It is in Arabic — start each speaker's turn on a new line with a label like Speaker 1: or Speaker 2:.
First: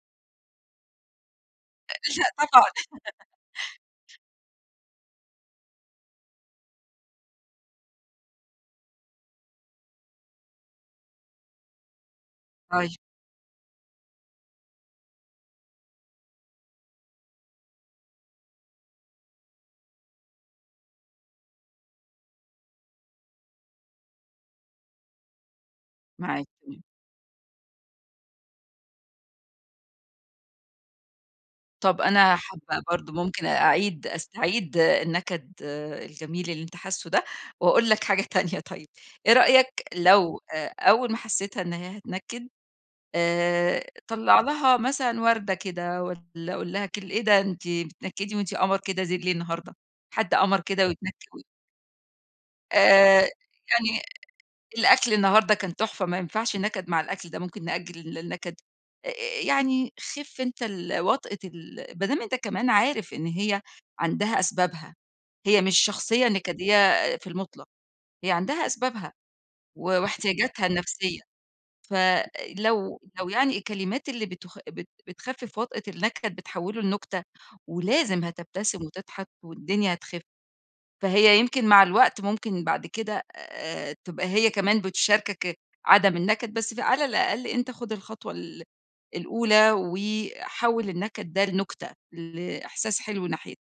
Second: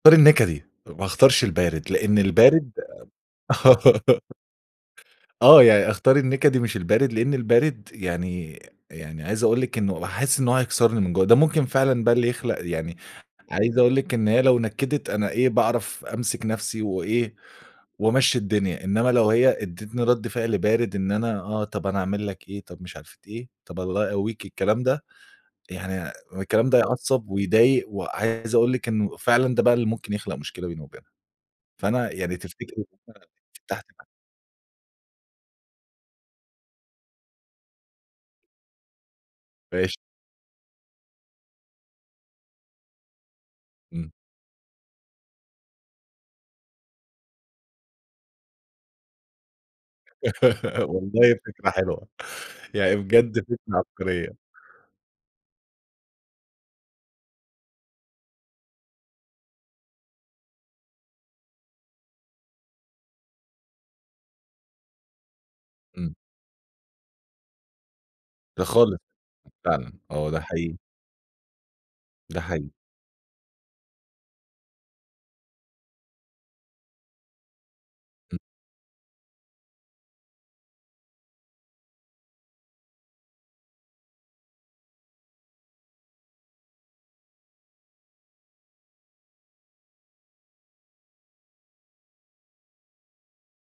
Speaker 1: أختار النكدي، ما أختارش البارد، لإن
Speaker 2: لأ، طبعًا.
Speaker 1: البارد آآ آه، يع أختار النكدي مش البارد، لإن البارد يعني يعني، عايِز أقول لِك إنه أحِس إنه هو هيكسِرني من جوّه، ده ممكن فعلًا بقى اللي يخلُق
Speaker 2: طيب.
Speaker 1: يعني عايِز أقول لِك إن هي لو نكَدِت أنا إيه، باعرَف أمسِك نفسي وإيه، وأمشِي الدنيا. إنما لو هي أدَّتني رد فعل بارد، "إن أنا آه، طَب أنا أعمَل لك إيه؟ طَب مش عارفة إيه، طَب الله يقوِّيك." الكلام ده يعني، يعني
Speaker 2: معاك،
Speaker 1: الكلام ده
Speaker 2: امم.
Speaker 1: يعصِّب ويضايِق، وعايِز أقول لِك إنه فعلًا ده بقى اللي ممكن يخلُق مشكلة بيني وبينها،
Speaker 2: طَب
Speaker 1: فأنا
Speaker 2: أنا
Speaker 1: يعني، تفتكري
Speaker 2: حابة
Speaker 1: إن
Speaker 2: برضو
Speaker 1: أنا
Speaker 2: ممكن
Speaker 1: فتَحت م
Speaker 2: أعيد أستعيد النكد الجميل اللي أنت حاسه ده، وأقول لك حاجة تانية طيب إيه رأيك
Speaker 1: ماشي.
Speaker 2: لو آآ، أول ما حسيتها إن هي هتنكد آآ،
Speaker 1: امم.
Speaker 2: طلع لها مثلًا وردة كده والّا قل لها كل إيه ده أنتِ بتنكدي وأنتِ قمر كده زيل ليه النهارده؟ حد قمر كده ويتنكد
Speaker 1: والله
Speaker 2: و
Speaker 1: فكرة حلوة! يعني
Speaker 2: آآ،
Speaker 1: بجد فكرة
Speaker 2: يعني
Speaker 1: عبقرية.
Speaker 2: الأكل النهارده كان تحفة، ما ينفَعش نكَد مع الأكل ده، ممكن نأجِّل ال النكَد. آآ، يعني، خِفّ أنتَ ال وطأة ال ما دام أنتَ كمان عارف إن هي عندها أسبابها، هي مش
Speaker 1: امم.
Speaker 2: شخصية نكَدية في المُطلَق، هي
Speaker 1: لأ
Speaker 2: عندها
Speaker 1: خالص.
Speaker 2: أسبابها و
Speaker 1: فعلًا، آه، ده
Speaker 2: واحتياجاتها
Speaker 1: حقيقي.
Speaker 2: النفسية. ف
Speaker 1: ده حقيقي.
Speaker 2: لو لو يعني، الكلمات اللي بتخ بت بتخفِّف وطأة النكَد، بتحوِّله لنُكتة، ولازم
Speaker 1: امم.
Speaker 2: هتبتسِم وتضحَك والدنيا هتخِفّ. فهي يمكن مع الوقت، ممكن بعد كده آآ، تبقى هي كمان بتشارِكك عدَم النكَد. بس فعلى الأقل أنتَ خُد الخطوة ال الأولى وحوِّل النكَد ده لنُكتة، لإحساس حِلو ناحيت